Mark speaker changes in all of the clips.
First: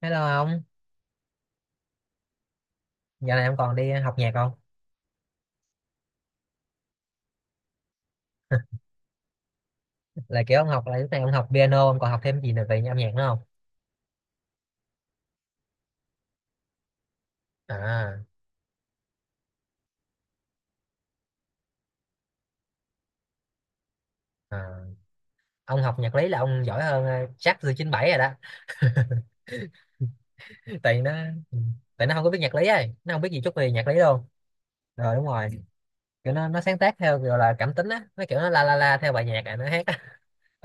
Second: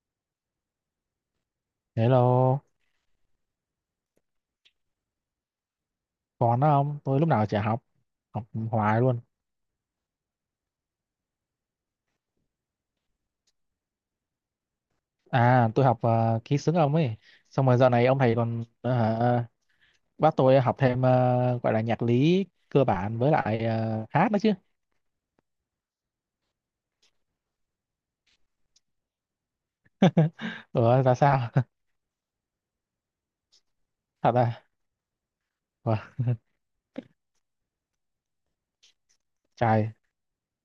Speaker 1: Hello ông,
Speaker 2: Hello,
Speaker 1: giờ này ông còn đi học nhạc không?
Speaker 2: còn đó không? Tôi lúc nào chả học, học hoài luôn.
Speaker 1: Là kiểu ông học là lúc này ông học piano, ông còn học thêm gì nữa về âm nhạc nữa không?
Speaker 2: À, tôi học ký xướng ông ấy. Xong rồi giờ này
Speaker 1: À,
Speaker 2: ông thầy còn hả, bắt tôi học thêm gọi là nhạc lý cơ bản, với lại hát nữa chứ.
Speaker 1: à, ông học nhạc lý là ông giỏi hơn chắc từ 97 rồi đó. Tại
Speaker 2: Ủa,
Speaker 1: nó
Speaker 2: ra sao?
Speaker 1: Ừ, tại nó không có biết nhạc lý ấy, nó không biết gì chút về nhạc lý luôn.
Speaker 2: Thật à?
Speaker 1: Rồi đúng rồi,
Speaker 2: Ủa,
Speaker 1: kiểu nó sáng tác theo gọi là cảm tính á, nó kiểu nó la la la theo bài nhạc à nó hát
Speaker 2: trời,
Speaker 1: á.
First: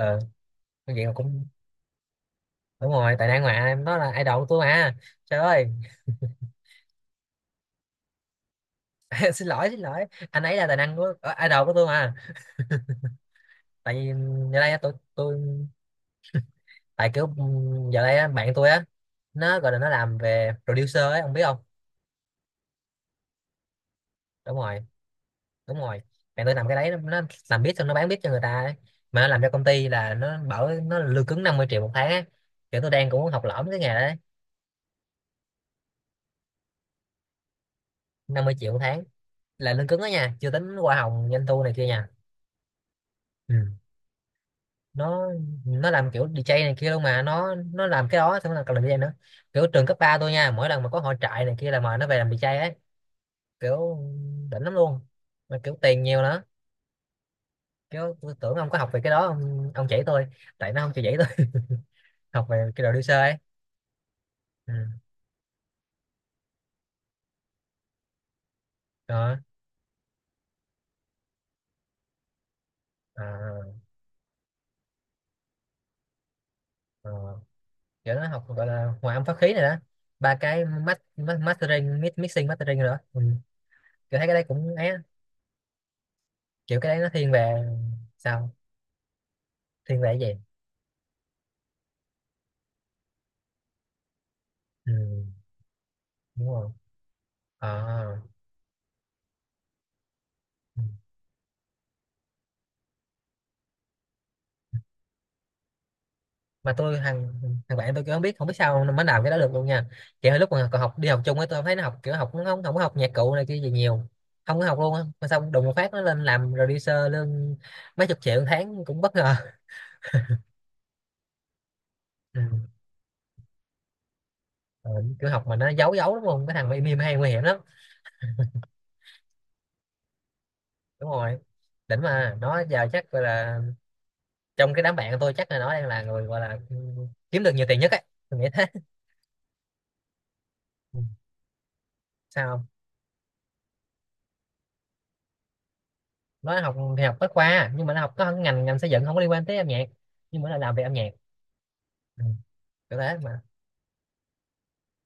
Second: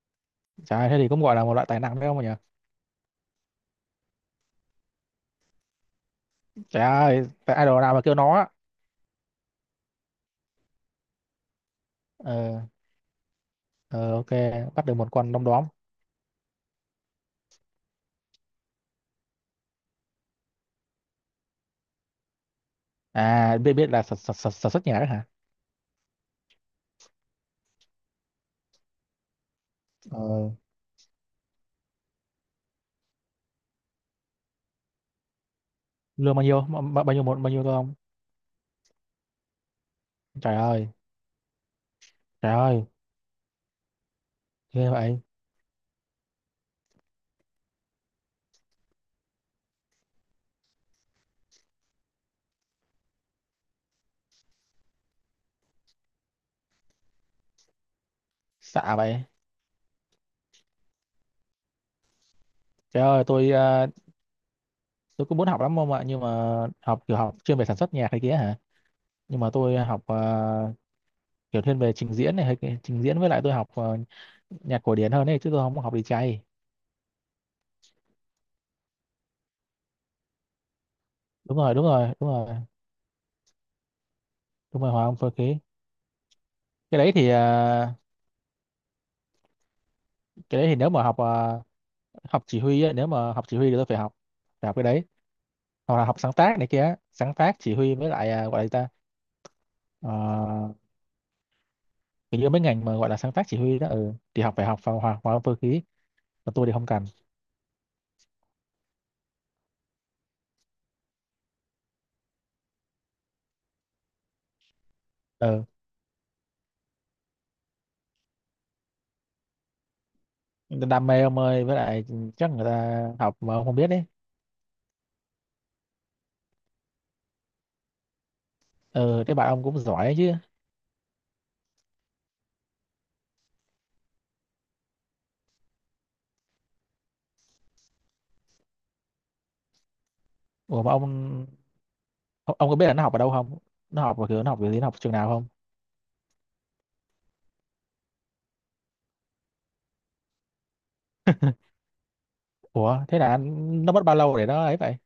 Speaker 1: Ờ,
Speaker 2: trời,
Speaker 1: cái
Speaker 2: thế thì
Speaker 1: chuyện
Speaker 2: cũng gọi là
Speaker 1: cũng
Speaker 2: một loại tài năng đấy không nhỉ?
Speaker 1: đúng rồi, tài năng mà em nói là idol của tôi mà. Trời ơi,
Speaker 2: Trời ơi, tại idol nào mà kêu nó á.
Speaker 1: xin lỗi, anh ấy là tài năng của idol của tôi mà.
Speaker 2: Ờ,
Speaker 1: Tại vì
Speaker 2: ờ,
Speaker 1: ừ,
Speaker 2: ok,
Speaker 1: giờ đây
Speaker 2: bắt
Speaker 1: tôi
Speaker 2: được một con
Speaker 1: tôi
Speaker 2: đom đóm.
Speaker 1: tại kiểu giờ đây á, bạn tôi á, nó gọi là nó làm về producer ấy ông biết không?
Speaker 2: À, biết biết là
Speaker 1: Đúng
Speaker 2: sản
Speaker 1: rồi,
Speaker 2: xuất nhạc đấy hả?
Speaker 1: đúng rồi, bạn tôi làm cái đấy, nó làm beat xong nó bán beat cho người ta ấy. Mà nó làm cho công ty là nó
Speaker 2: Ờ,
Speaker 1: bảo nó là lương cứng 50 triệu một tháng á, kiểu tôi đang cũng muốn học lỏm cái nghề đấy.
Speaker 2: lương bao nhiêu? Bao bao nhiêu một bao nhiêu thôi không?
Speaker 1: Năm mươi triệu một tháng là lương cứng đó nha, chưa
Speaker 2: Trời
Speaker 1: tính
Speaker 2: ơi,
Speaker 1: hoa hồng doanh thu này kia nha.
Speaker 2: trời ơi.
Speaker 1: Ừ,
Speaker 2: Ghê vậy,
Speaker 1: nó nó làm kiểu DJ này kia luôn mà nó làm cái đó xong nó còn làm DJ nữa, kiểu trường cấp 3 tôi nha, mỗi lần mà có hội trại này kia là mời nó về làm DJ ấy, kiểu đỉnh lắm luôn, mà kiểu tiền nhiều nữa. Kiểu tôi tưởng ông có học
Speaker 2: xạ
Speaker 1: về cái
Speaker 2: vậy.
Speaker 1: đó ông chỉ tôi, tại nó không chịu dạy tôi. Học về cái đồ
Speaker 2: Trời
Speaker 1: sơ
Speaker 2: ơi,
Speaker 1: ấy. Ừ.
Speaker 2: tôi cũng muốn học lắm ông ạ, nhưng mà học kiểu học chuyên về sản xuất nhạc này kia hả?
Speaker 1: Đó.
Speaker 2: Nhưng mà tôi học kiểu thiên về trình diễn này hay trình diễn, với lại tôi học
Speaker 1: à,
Speaker 2: nhạc cổ điển hơn ấy chứ, tôi không có học đi chay.
Speaker 1: à, kiểu nó học gọi là hòa âm pháp khí này đó, ba cái
Speaker 2: Đúng rồi, đúng
Speaker 1: mastering,
Speaker 2: rồi, đúng
Speaker 1: mixing
Speaker 2: rồi,
Speaker 1: mastering rồi đó, ừ. Kiểu thấy cái đấy cũng
Speaker 2: đúng
Speaker 1: ấy
Speaker 2: rồi,
Speaker 1: á.
Speaker 2: hòa âm phối khí.
Speaker 1: Kiểu cái
Speaker 2: cái
Speaker 1: đấy nó
Speaker 2: đấy thì
Speaker 1: thiên về,
Speaker 2: ờ,
Speaker 1: sao, thiên về cái gì?
Speaker 2: cái đấy thì nếu mà học học chỉ huy ấy. Nếu mà học chỉ huy thì tôi phải học, phải học cái
Speaker 1: Ừ.
Speaker 2: đấy. Hoặc là học sáng
Speaker 1: Đúng
Speaker 2: tác này
Speaker 1: rồi.
Speaker 2: kia, sáng tác
Speaker 1: À,
Speaker 2: chỉ huy, với lại gọi là gì ta? Ờ,
Speaker 1: ừ.
Speaker 2: hình như mấy ngành mà gọi là sáng tác chỉ huy đó, ừ, thì học phải học vào hòa hòa âm phối khí, còn tôi thì
Speaker 1: Mà
Speaker 2: không
Speaker 1: tôi
Speaker 2: cần.
Speaker 1: thằng thằng bạn tôi kiểu không biết sao nó mới làm cái đó được luôn nha. Kiểu lúc mà còn học đi học chung ấy, tôi không thấy nó học, kiểu học nó không không có học nhạc cụ này kia gì nhiều, không có học luôn á, mà xong đùng
Speaker 2: Ừ,
Speaker 1: một phát nó lên làm producer lương mấy chục triệu một tháng cũng bất ngờ.
Speaker 2: đam mê ông ơi, với lại
Speaker 1: Ừ.
Speaker 2: chắc người ta học mà ông không biết đấy.
Speaker 1: Ờ, kiểu học mà nó giấu giấu đúng không, cái thằng mà im im hay nguy hiểm lắm.
Speaker 2: Ừ, thế bạn ông cũng giỏi chứ.
Speaker 1: Đúng rồi, đỉnh mà. Nó giờ chắc gọi là, trong cái đám bạn của tôi chắc là nó đang là người gọi là ừ, kiếm được nhiều tiền nhất ấy, tôi nghĩ thế.
Speaker 2: Ủa, mà
Speaker 1: Ừ.
Speaker 2: ông ông
Speaker 1: Sao không?
Speaker 2: ông có biết là nó học ở đâu không? Nó học ở cửa, nó học cái gì, nó học trường nào không?
Speaker 1: Nó học thì học bách khoa nhưng mà nó học có ngành ngành xây dựng, không có liên quan tới âm nhạc, nhưng mà nó làm về âm nhạc. Ừ, kiểu
Speaker 2: Ủa
Speaker 1: thế
Speaker 2: thế là
Speaker 1: mà
Speaker 2: nó mất bao lâu để nó ấy vậy?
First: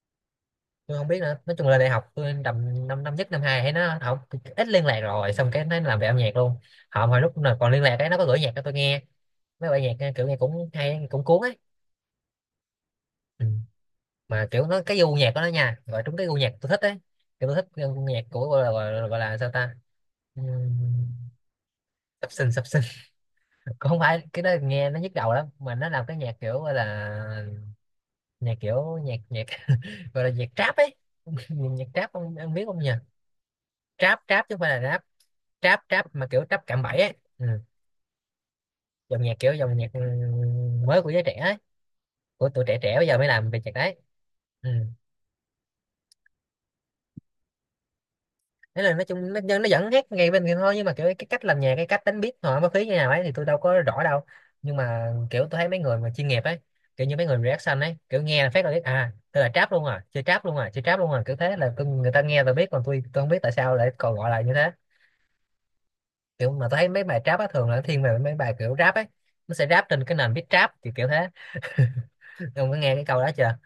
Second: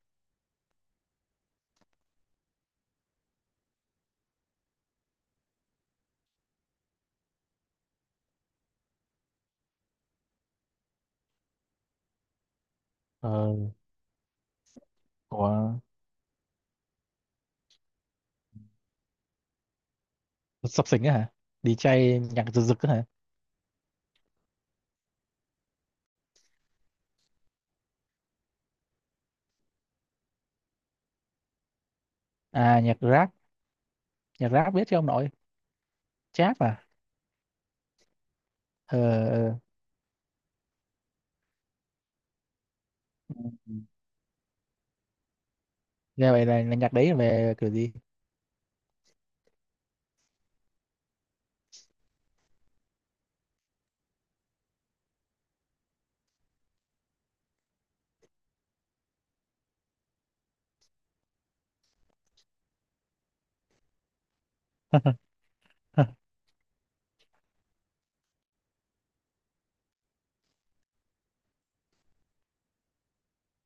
Speaker 1: tôi không biết nữa, nói chung là đại học tôi tầm năm, năm nhất năm hai thấy nó học, ít liên lạc rồi xong cái nó làm về âm nhạc luôn. Họ hồi lúc nào còn liên lạc ấy nó có gửi nhạc cho tôi nghe, mấy bài nhạc kiểu nghe cũng hay cũng cuốn ấy. Ừ.
Speaker 2: Ờ,
Speaker 1: Mà kiểu nó, cái gu nhạc của nó nha,
Speaker 2: của.
Speaker 1: gọi trúng cái gu nhạc tôi thích ấy. Kiểu tôi thích cái gu nhạc của gọi là sao ta?
Speaker 2: Sập sình á hả?
Speaker 1: Ừm,
Speaker 2: Đi DJ
Speaker 1: sập
Speaker 2: nhạc
Speaker 1: sình
Speaker 2: rực
Speaker 1: sập sình.
Speaker 2: rực á hả?
Speaker 1: Cũng không phải cái đó nghe nó nhức đầu lắm, mà nó làm cái nhạc kiểu gọi là, nhạc kiểu nhạc nhạc gọi là nhạc trap ấy. Nhạc trap ông biết không
Speaker 2: À,
Speaker 1: nhỉ?
Speaker 2: nhạc rap.
Speaker 1: Trap trap
Speaker 2: Nhạc
Speaker 1: chứ không phải
Speaker 2: rap
Speaker 1: là
Speaker 2: biết chứ
Speaker 1: rap.
Speaker 2: ông nội.
Speaker 1: Trap trap, mà kiểu
Speaker 2: Chát
Speaker 1: trap
Speaker 2: à?
Speaker 1: cạm bẫy ấy, ừ.
Speaker 2: Ờ,
Speaker 1: Dòng nhạc kiểu
Speaker 2: ờ.
Speaker 1: dòng nhạc ừ, mới của giới trẻ ấy. Của tụi trẻ trẻ bây giờ mới làm về nhạc
Speaker 2: Ừ.
Speaker 1: đấy. Ừ.
Speaker 2: Nghe vậy là, nhạc đấy về kiểu gì?
Speaker 1: Thế là nói chung nó vẫn hát ngay bên kia thôi nhưng mà kiểu cái cách làm nhạc, cái cách đánh beat họ mới phí như nào ấy thì tôi đâu có rõ đâu. Nhưng mà kiểu tôi thấy mấy người mà chuyên nghiệp ấy, kiểu như mấy người reaction ấy, kiểu nghe là phát là biết à, tôi là trap luôn à, chơi trap luôn à, chơi trap luôn à, kiểu thế, là tôi, người ta nghe là biết còn tôi không biết tại sao lại còn gọi là như thế. Kiểu mà tôi thấy mấy bài trap á thường là nó thiên về mấy bài kiểu rap ấy, nó sẽ rap trên cái nền beat trap kiểu kiểu thế. Ông có nghe cái câu đó chưa?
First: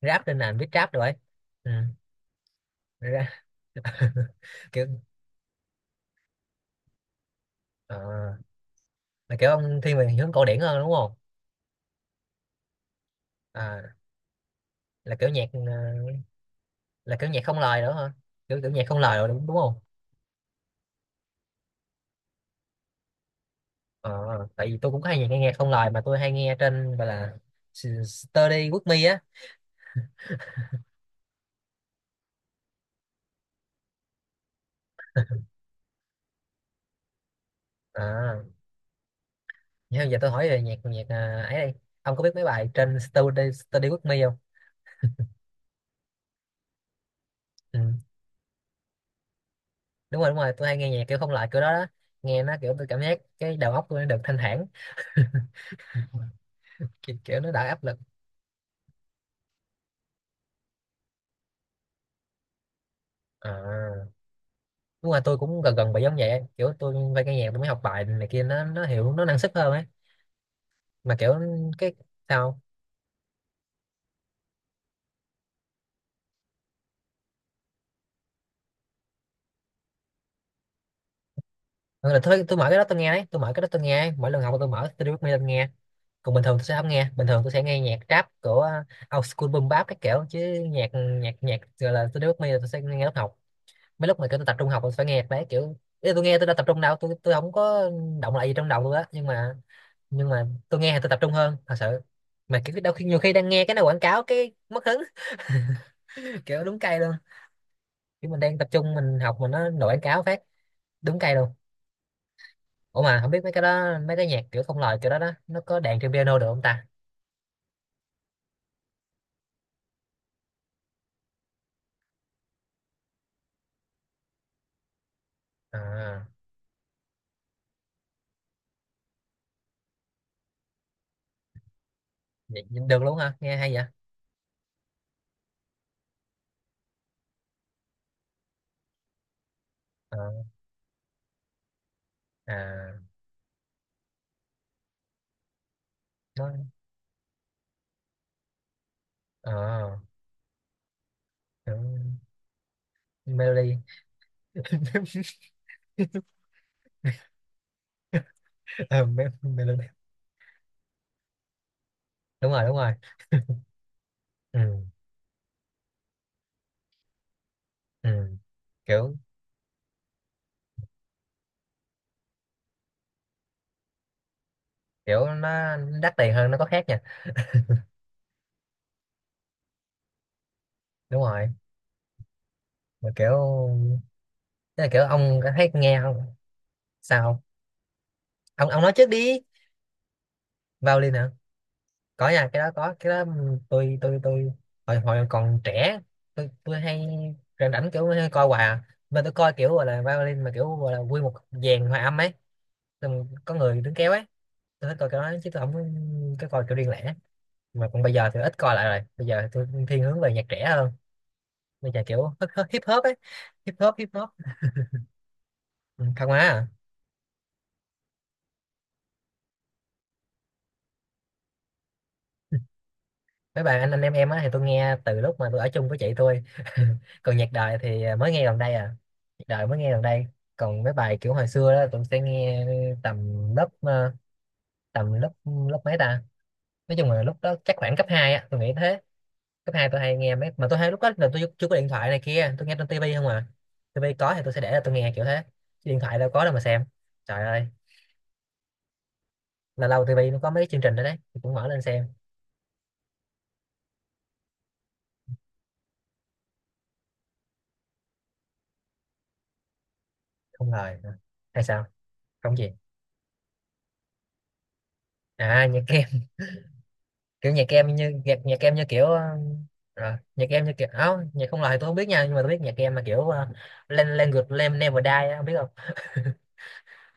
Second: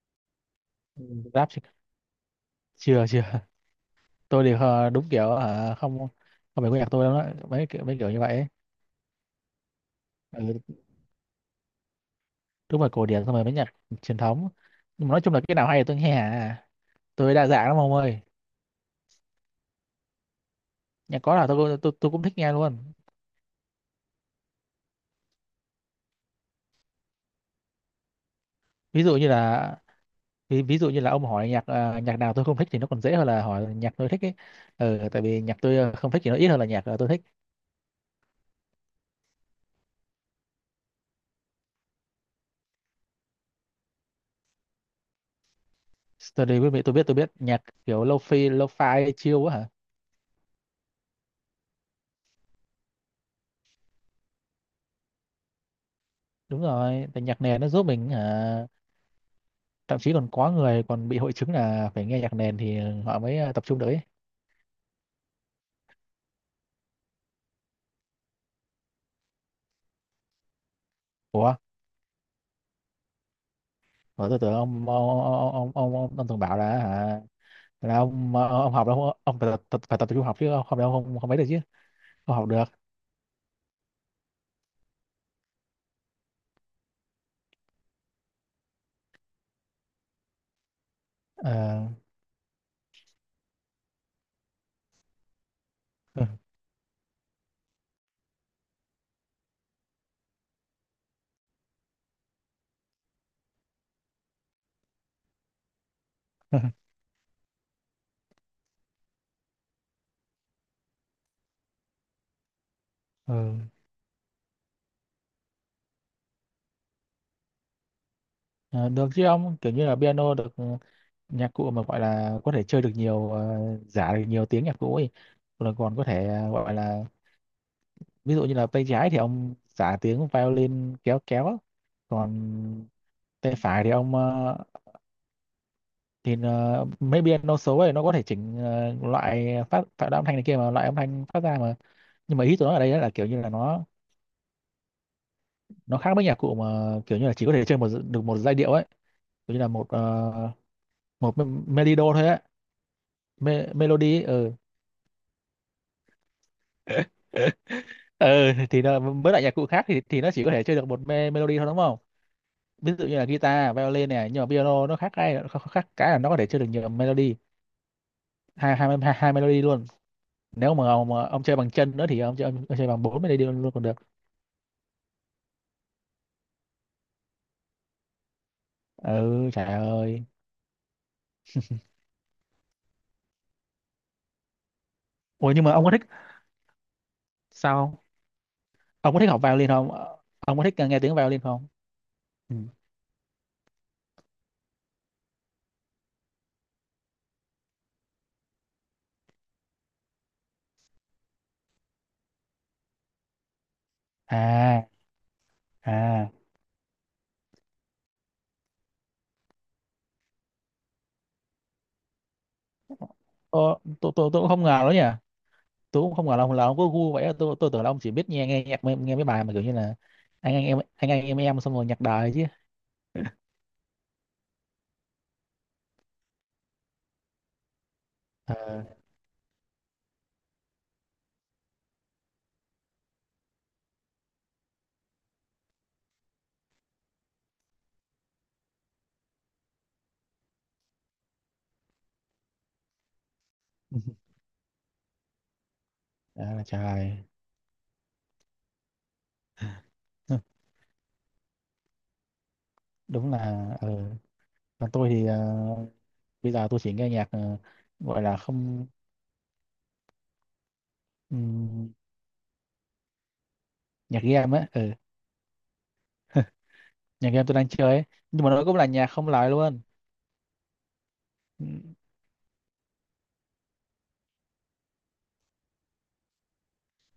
Speaker 1: Rap trên nền viết rap
Speaker 2: Ừ,
Speaker 1: rồi ấy.
Speaker 2: rap Chưa,
Speaker 1: Ừ.
Speaker 2: chưa, chưa.
Speaker 1: ra-
Speaker 2: Tôi thì
Speaker 1: Kiểu
Speaker 2: đúng kiểu không, không phải nghe nhạc tôi đâu đó mấy kiểu,
Speaker 1: ờ,
Speaker 2: mấy kiểu như vậy ấy.
Speaker 1: là kiểu ông thiên về hướng cổ điển
Speaker 2: Ừ,
Speaker 1: hơn đúng không?
Speaker 2: đúng là cổ điển, xong rồi mấy nhạc
Speaker 1: À,
Speaker 2: truyền thống, nhưng mà
Speaker 1: là
Speaker 2: nói
Speaker 1: kiểu
Speaker 2: chung là
Speaker 1: nhạc
Speaker 2: cái nào hay thì tôi nghe à.
Speaker 1: là kiểu
Speaker 2: Tôi
Speaker 1: nhạc
Speaker 2: đa
Speaker 1: không
Speaker 2: dạng lắm
Speaker 1: lời nữa
Speaker 2: ông
Speaker 1: hả?
Speaker 2: ơi,
Speaker 1: Kiểu Kiểu nhạc không lời rồi đúng, đúng không?
Speaker 2: nhạc có là tôi cũng thích nghe luôn.
Speaker 1: Ờ, ờ, tại vì tôi cũng có hay nghe, nghe không lời, mà tôi hay nghe trên gọi là Study with me
Speaker 2: Ví dụ
Speaker 1: á.
Speaker 2: như là ví dụ như là ông hỏi nhạc nhạc nào tôi không thích thì nó còn dễ hơn là hỏi nhạc tôi thích ấy. Ừ, tại vì nhạc tôi không thích thì nó ít hơn là nhạc tôi thích.
Speaker 1: À, nhưng giờ tôi hỏi về nhạc nhạc à, ấy đây, ông có biết mấy bài trên Study Study with me không?
Speaker 2: Tôi đi biết, tôi biết, tôi biết nhạc
Speaker 1: Ừ.
Speaker 2: kiểu lo-fi, lo-fi chill á hả?
Speaker 1: Đúng rồi đúng rồi, tôi hay nghe nhạc kiểu không lời kiểu đó đó, nghe nó kiểu tôi cảm giác cái đầu óc tôi nó được thanh thản,
Speaker 2: Đúng rồi,
Speaker 1: kiểu,
Speaker 2: tại
Speaker 1: kiểu
Speaker 2: nhạc
Speaker 1: nó đỡ
Speaker 2: nền nó
Speaker 1: áp
Speaker 2: giúp
Speaker 1: lực.
Speaker 2: mình hả. Thậm chí còn có người còn bị hội chứng là phải nghe nhạc nền thì họ mới tập trung được ấy.
Speaker 1: À đúng rồi, tôi cũng gần gần bị giống vậy ấy. Kiểu tôi phải nghe nhạc tôi mới học bài này kia, nó hiểu nó năng suất hơn ấy, mà kiểu
Speaker 2: Ủa,
Speaker 1: cái, sao?
Speaker 2: ủa, tôi tưởng ông, ông thường bảo là hả, là ông ông học đâu ông phải phải tập trung học chứ không đâu, không không ấy được chứ.
Speaker 1: Thật là
Speaker 2: Không
Speaker 1: thôi
Speaker 2: học
Speaker 1: tôi
Speaker 2: được.
Speaker 1: mở cái đó tôi nghe đấy, tôi mở cái đó tôi nghe ấy. Mỗi lần học tôi mở tôi me lên nghe, còn bình thường tôi sẽ không nghe, bình thường tôi sẽ nghe nhạc rap của old school boom bap các kiểu chứ. Nhạc nhạc nhạc
Speaker 2: Ờ.
Speaker 1: Gọi là tôi đưa me là tôi sẽ nghe lớp học, mấy lúc mà kiểu tôi tập trung học tôi phải nghe nhạc đấy, kiểu ý là tôi nghe tôi đã tập trung đâu, tôi không có động lại gì trong đầu tôi á, nhưng mà tôi nghe thì tôi tập trung hơn thật sự. Mà kiểu đôi khi nhiều khi đang nghe cái nào quảng cáo cái mất hứng, kiểu đúng cây luôn, kiểu mình đang tập trung mình học mà nó nổi quảng cáo phát, đúng cây luôn. Ủa mà không biết mấy
Speaker 2: Ừ.
Speaker 1: cái đó, mấy cái nhạc kiểu không lời kiểu đó đó nó có đàn trên piano được không ta?
Speaker 2: Ờ, được chứ ông, kiểu như là piano được, ừ, nhạc cụ mà gọi là có thể chơi được nhiều giả được nhiều tiếng nhạc cụ ấy, rồi còn có
Speaker 1: À,
Speaker 2: thể gọi là ví dụ như là tay trái thì ông giả tiếng violin kéo kéo,
Speaker 1: vậy
Speaker 2: còn
Speaker 1: được luôn hả,
Speaker 2: tay
Speaker 1: nghe hay vậy.
Speaker 2: phải thì ông thì maybe nó số ấy, nó có thể chỉnh loại phát tạo
Speaker 1: Ờ,
Speaker 2: ra âm thanh này kia, mà loại âm thanh phát ra mà. Nhưng mà ý tôi nói ở đây
Speaker 1: à
Speaker 2: là kiểu như là nó khác với nhạc cụ
Speaker 1: nó
Speaker 2: mà kiểu như là chỉ có thể chơi một được một giai điệu ấy. Kiểu như là một
Speaker 1: ờ,
Speaker 2: một
Speaker 1: kiểu
Speaker 2: melody thôi á.
Speaker 1: melody.
Speaker 2: Melody ấy, ừ. Ừ thì nó,
Speaker 1: Ờ,
Speaker 2: với lại nhạc cụ khác
Speaker 1: melody
Speaker 2: thì nó chỉ có thể chơi được một melody thôi đúng không?
Speaker 1: đúng rồi đúng rồi.
Speaker 2: Ví dụ như là guitar violin này, nhưng mà
Speaker 1: Ừ,
Speaker 2: piano nó khác, khác cái là nó có thể chơi được nhiều melody.
Speaker 1: ừ. kiểu
Speaker 2: Hai melody luôn. Nếu mà ông chơi bằng chân nữa thì ông chơi bằng bốn melody luôn luôn còn được.
Speaker 1: Kiểu nó đắt tiền hơn nó có khác nha.
Speaker 2: Ừ, trời ơi.
Speaker 1: Đúng rồi. Mà kiểu tức là kiểu ông có
Speaker 2: Ủa nhưng
Speaker 1: thấy
Speaker 2: mà ông có
Speaker 1: nghe
Speaker 2: thích
Speaker 1: không? Sao
Speaker 2: sao không?
Speaker 1: không? Ông ông nói trước
Speaker 2: Ông có thích
Speaker 1: đi.
Speaker 2: học violin không? Ông có thích
Speaker 1: Vào
Speaker 2: nghe
Speaker 1: liền
Speaker 2: tiếng
Speaker 1: nè.
Speaker 2: violin không?
Speaker 1: Có nha,
Speaker 2: Ừ.
Speaker 1: cái đó có, cái đó tôi hồi hồi còn trẻ tôi hay rảnh rảnh kiểu hay coi hoài à. Mà tôi coi kiểu gọi là violin mà kiểu gọi là quy một dàn hòa âm ấy, xong có người đứng kéo ấy.
Speaker 2: À,
Speaker 1: Tôi thích coi cái đó chứ tôi không có
Speaker 2: à,
Speaker 1: cái coi kiểu riêng lẻ. Mà còn bây giờ tôi ít coi lại rồi, bây giờ tôi thiên hướng về nhạc trẻ hơn, bây giờ kiểu hip hop ấy, hip
Speaker 2: tôi
Speaker 1: hop hip
Speaker 2: tôi
Speaker 1: hop.
Speaker 2: tôi cũng không ngờ đó nhỉ. Tôi
Speaker 1: Ừ,
Speaker 2: cũng không
Speaker 1: thật
Speaker 2: ngờ là
Speaker 1: mà.
Speaker 2: ông có gu vậy, tôi tưởng là ông chỉ biết nghe nghe nhạc, nghe nghe mấy bài mà kiểu như là anh em, xong rồi nhạc đời chứ.
Speaker 1: Mấy bài anh em á thì tôi nghe từ lúc mà tôi ở chung với chị tôi. Còn nhạc đời thì à, mới nghe gần đây
Speaker 2: Ờ.
Speaker 1: à, nhạc đời mới nghe gần đây. Còn mấy bài kiểu hồi xưa đó tôi sẽ nghe tầm lớp ờ, tầm lớp lớp mấy ta? Nói chung là lúc đó chắc khoảng cấp 2 á tôi nghĩ thế. cấp 2 tôi hay nghe mấy mà tôi hay lúc đó là tôi chưa có điện thoại này kia, tôi nghe trên tivi không à, tivi có thì tôi sẽ để là tôi nghe kiểu thế. Chứ điện thoại đâu có đâu mà
Speaker 2: À,
Speaker 1: xem.
Speaker 2: trời.
Speaker 1: Trời ơi, là lâu tivi
Speaker 2: Hừ,
Speaker 1: nó có mấy cái chương trình đó đấy tôi cũng mở lên xem.
Speaker 2: đúng là, ừ. Còn tôi thì bây giờ tôi chỉ nghe nhạc gọi là không,
Speaker 1: Không ngờ hay sao?
Speaker 2: ừm,
Speaker 1: Không gì?
Speaker 2: nhạc game á, ừ.
Speaker 1: À nhạc.
Speaker 2: Nhạc game
Speaker 1: Kiểu
Speaker 2: tôi
Speaker 1: nhạc
Speaker 2: đang chơi
Speaker 1: em
Speaker 2: ấy,
Speaker 1: như nhạc
Speaker 2: nhưng mà
Speaker 1: nhạc
Speaker 2: nó
Speaker 1: em
Speaker 2: cũng
Speaker 1: như
Speaker 2: là nhạc
Speaker 1: kiểu
Speaker 2: không lời luôn.
Speaker 1: rồi nhạc em như kiểu áo nhạc không
Speaker 2: Ừ.
Speaker 1: lời thì tôi không biết nha, nhưng mà tôi biết nhạc em mà kiểu Language Lam Never Die á, không biết không?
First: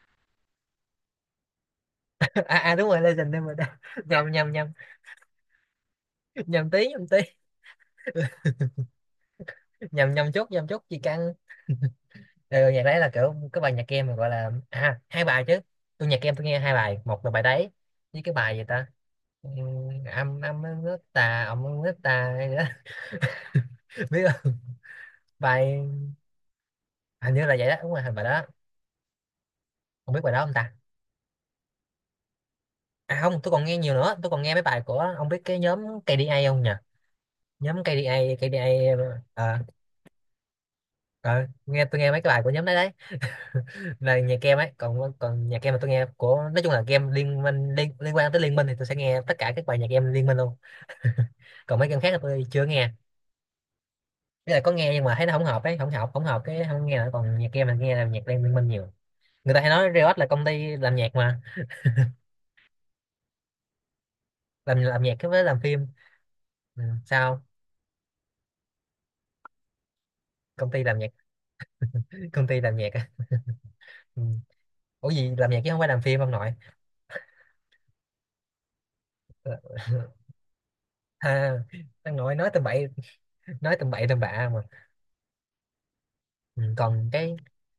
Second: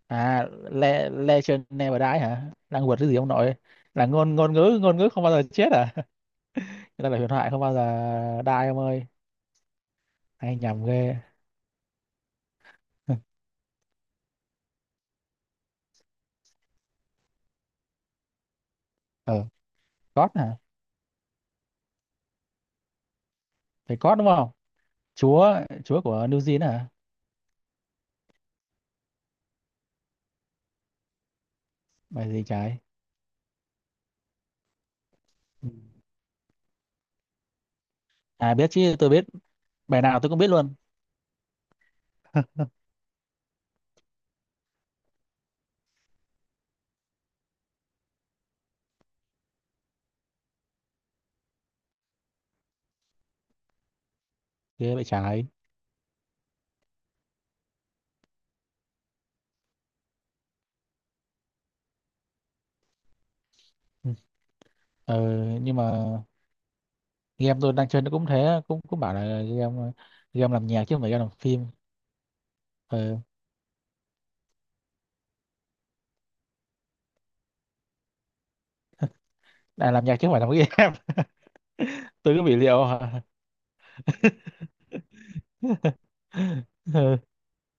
Speaker 2: À, Legend Never Die hả,
Speaker 1: À, à
Speaker 2: đang
Speaker 1: đúng
Speaker 2: quật
Speaker 1: rồi
Speaker 2: cái gì ông
Speaker 1: Legend
Speaker 2: nội?
Speaker 1: Never Die.
Speaker 2: Là
Speaker 1: Nhầm
Speaker 2: ngôn
Speaker 1: nhầm
Speaker 2: ngôn
Speaker 1: nhầm
Speaker 2: ngữ, ngôn ngữ không bao giờ chết à.
Speaker 1: nhầm tí
Speaker 2: Người
Speaker 1: nhầm
Speaker 2: ta
Speaker 1: tí
Speaker 2: là huyền thoại không bao giờ die ông ơi,
Speaker 1: nhầm
Speaker 2: hay
Speaker 1: nhầm chút
Speaker 2: nhầm
Speaker 1: Gì
Speaker 2: ghê.
Speaker 1: căng. Ừ, nhạc đấy là kiểu cái bài nhạc em mà gọi là, à hai bài chứ, tôi nhạc em tôi nghe hai bài, một là bài đấy với cái bài gì ta?
Speaker 2: Ờ,
Speaker 1: Ừ,
Speaker 2: God
Speaker 1: âm
Speaker 2: hả?
Speaker 1: âm nước ta, nước ta hay gì đó.
Speaker 2: Phải God
Speaker 1: Biết
Speaker 2: đúng không?
Speaker 1: không?
Speaker 2: Chúa,
Speaker 1: bài
Speaker 2: chúa của New Zealand hả?
Speaker 1: Hình như là vậy đó, đúng rồi hình bài đó. Không biết bài đó không ta?
Speaker 2: Bài gì trái?
Speaker 1: À không, tôi còn nghe nhiều nữa, tôi còn nghe mấy bài của ông biết cái
Speaker 2: Ừ.
Speaker 1: nhóm KDA không nhỉ? Nhóm KDA,
Speaker 2: À, biết
Speaker 1: KDA.
Speaker 2: chứ, tôi biết.
Speaker 1: À,
Speaker 2: Bài nào tôi cũng biết luôn.
Speaker 1: à, nghe tôi nghe mấy cái bài của nhóm đấy đấy. Là nhạc kem ấy, còn còn nhạc kem mà tôi nghe của nói chung là game liên minh, liên quan tới liên minh thì tôi sẽ nghe tất cả các bài nhạc game liên minh luôn. Còn mấy game khác là tôi chưa nghe. Bây giờ có nghe
Speaker 2: Ghê
Speaker 1: nhưng
Speaker 2: vậy
Speaker 1: mà thấy nó không
Speaker 2: trái.
Speaker 1: hợp ấy, không hợp cái không nghe nữa. Còn nhạc kem là nghe là nhạc game liên minh nhiều. Người ta hay nói Riot là công ty làm nhạc mà,
Speaker 2: Ừ.
Speaker 1: làm nhạc
Speaker 2: Ờ,
Speaker 1: với làm
Speaker 2: nhưng
Speaker 1: phim.
Speaker 2: mà
Speaker 1: Ừ, sao?
Speaker 2: game tôi đang chơi nó cũng thế, cũng cũng bảo là game game làm
Speaker 1: Công ty
Speaker 2: nhạc chứ
Speaker 1: làm
Speaker 2: không
Speaker 1: nhạc,
Speaker 2: phải game làm phim.
Speaker 1: công ty làm nhạc.
Speaker 2: Ờ.
Speaker 1: À? Ừ. Ủa gì làm nhạc chứ không phải làm phim ông nội?
Speaker 2: À, làm nhạc chứ không phải làm game.
Speaker 1: À, ông
Speaker 2: Tôi
Speaker 1: nội
Speaker 2: cứ
Speaker 1: nói
Speaker 2: bị
Speaker 1: tầm
Speaker 2: liệu
Speaker 1: bậy,
Speaker 2: hả.
Speaker 1: nói tầm bậy tầm bạ mà. Ừ, còn
Speaker 2: Ờ,
Speaker 1: cái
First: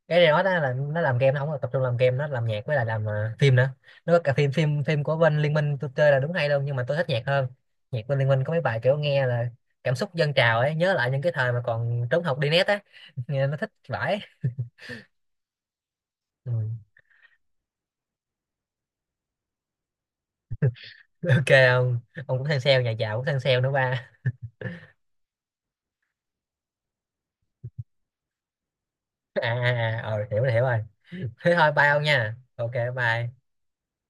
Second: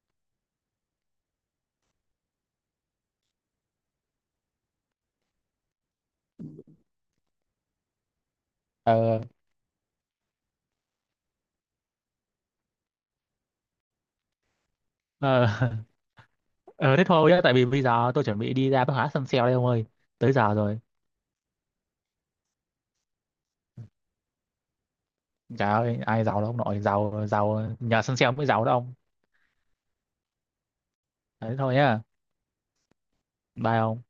Speaker 1: cái này nói đó là nó làm game, nó không có tập trung làm game, nó làm nhạc với lại làm phim nữa. Nó có cả phim phim phim của bên Liên Minh tôi chơi là đúng hay đâu, nhưng mà tôi thích nhạc hơn. Nhạc bên Liên Minh có mấy bài kiểu
Speaker 2: ờ,
Speaker 1: nghe là cảm xúc dâng trào ấy, nhớ lại những cái thời mà còn trốn học đi net á. Nghe nó thích vãi.
Speaker 2: ờ.
Speaker 1: Ừ.
Speaker 2: Ờ, thế thôi nhá, tại vì bây giờ tôi chuẩn bị đi ra bách hóa sân sale đây ông ơi, tới giờ rồi.
Speaker 1: OK ông. Ông cũng sang sale, nhà giàu cũng sang sale nữa ba.
Speaker 2: Trời ơi, ai giàu đâu ông nội, giàu giàu nhờ sân sale mới giàu đó ông.
Speaker 1: À, à, à, ờ hiểu rồi hiểu rồi. Thế
Speaker 2: Thế
Speaker 1: thôi
Speaker 2: thôi
Speaker 1: bye
Speaker 2: nhá.
Speaker 1: ông nha, OK bye.
Speaker 2: Bye ông.